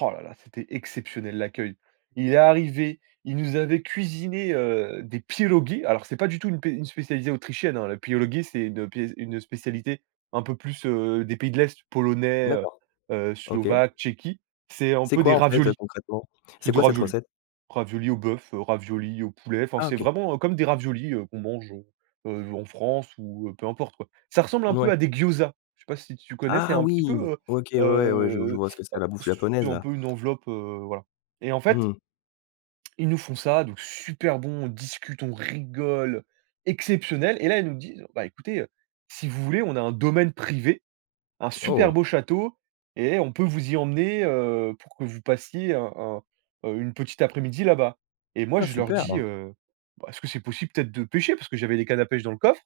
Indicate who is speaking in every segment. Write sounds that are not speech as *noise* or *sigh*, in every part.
Speaker 1: Oh là là! C'était exceptionnel l'accueil. Il est arrivé, il nous avait cuisiné, heu, des pierogis. Alors c'est pas du tout une pé une spécialité autrichienne hein. Les pierogis, c'est une pé une spécialité, un peu plus, heu, des pays de l'est Polonais, heu,
Speaker 2: D'accord.
Speaker 1: heu,
Speaker 2: OK.
Speaker 1: Slovaque, Tchéquie. C'est un
Speaker 2: C'est
Speaker 1: peu
Speaker 2: quoi
Speaker 1: des
Speaker 2: en fait, heu,
Speaker 1: raviolis,
Speaker 2: concrètement?
Speaker 1: c'est
Speaker 2: C'est
Speaker 1: des
Speaker 2: quoi cette
Speaker 1: raviolis!
Speaker 2: recette?
Speaker 1: Raviolis au bœuf, heu, raviolis au poulet, enfin
Speaker 2: Ah
Speaker 1: c'est
Speaker 2: OK.
Speaker 1: vraiment, heu, comme des raviolis, heu, qu'on mange, heu, heu, en France ou peu importe quoi. Ça ressemble un peu
Speaker 2: Ouais.
Speaker 1: à des gyozas! Je sais pas si tu connais? C'est
Speaker 2: Ah
Speaker 1: un petit
Speaker 2: oui!
Speaker 1: peu, heu,
Speaker 2: OK ouais, ouais, je je
Speaker 1: heu, heu,
Speaker 2: vois ce que c'est la bouffe
Speaker 1: c'est
Speaker 2: japonaise
Speaker 1: un
Speaker 2: là.
Speaker 1: peu une enveloppe, heu, voilà, et en fait
Speaker 2: Mmh.
Speaker 1: ils nous font ça donc, super bon, on discute, on rigole, exceptionnel! Et là, ils nous disent: «Ben écoutez, heu, si vous voulez, on a un domaine privé, un super
Speaker 2: Oh!
Speaker 1: beau château et on peut vous y emmener, heu, pour que vous passiez un un, heu, une petite après-midi là-bas» et moi
Speaker 2: Ah
Speaker 1: je leur
Speaker 2: super
Speaker 1: dis,
Speaker 2: hein!
Speaker 1: heu, bah: «Est-ce que c'est possible peut-être de pêcher?» parce que j'avais des cannes à pêche dans le coffre.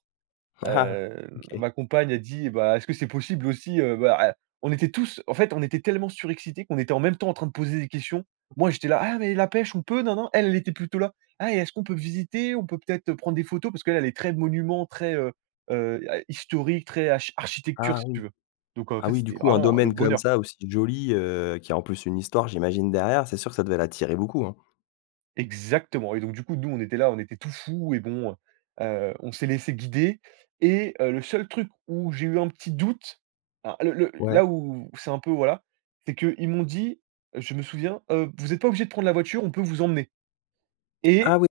Speaker 2: *chuckles*
Speaker 1: Heu,
Speaker 2: OK.
Speaker 1: ma compagne elle dit: «Bah est-ce que c'est possible aussi, heu, bah, eh» on était tou en fait on était tellement surexcités qu'on était en même temps en train de poser des questions. Moi j'étais là: «Ah mais la pêche on peu?» ninin, elle était plutôt là: «Ah et est-ce qu'on peut visiter? On peut peut-être prendre des photos?» parce qu'elle elle est très monuments, très, heu, heu, a historique, très achi architecture
Speaker 2: Ah
Speaker 1: si tu
Speaker 2: oui.
Speaker 1: veux! Donc en
Speaker 2: Ah
Speaker 1: fait,
Speaker 2: oui du
Speaker 1: c'était
Speaker 2: coup un
Speaker 1: vraiment le
Speaker 2: domaine comme
Speaker 1: bonheur!
Speaker 2: ça aussi joli, heu, qui a en plus une histoire j'imagine derrière, c'est sûr que ça devait l'attirer beaucoup hein.
Speaker 1: Exactement et donc du coup nous, on était là, on était tout fous et bon, heu, heu, on s'est laissés guider, et heu, le seul truc où j'ai eu un petit doute, à le le
Speaker 2: Ouais.
Speaker 1: là où c'est un peu, voilà, c'est qu'ils m'ont dit, je me souviens, heu: «Vous êtes pas obligés de prendre la voiture, on peut vous emmener» et
Speaker 2: Ah oui!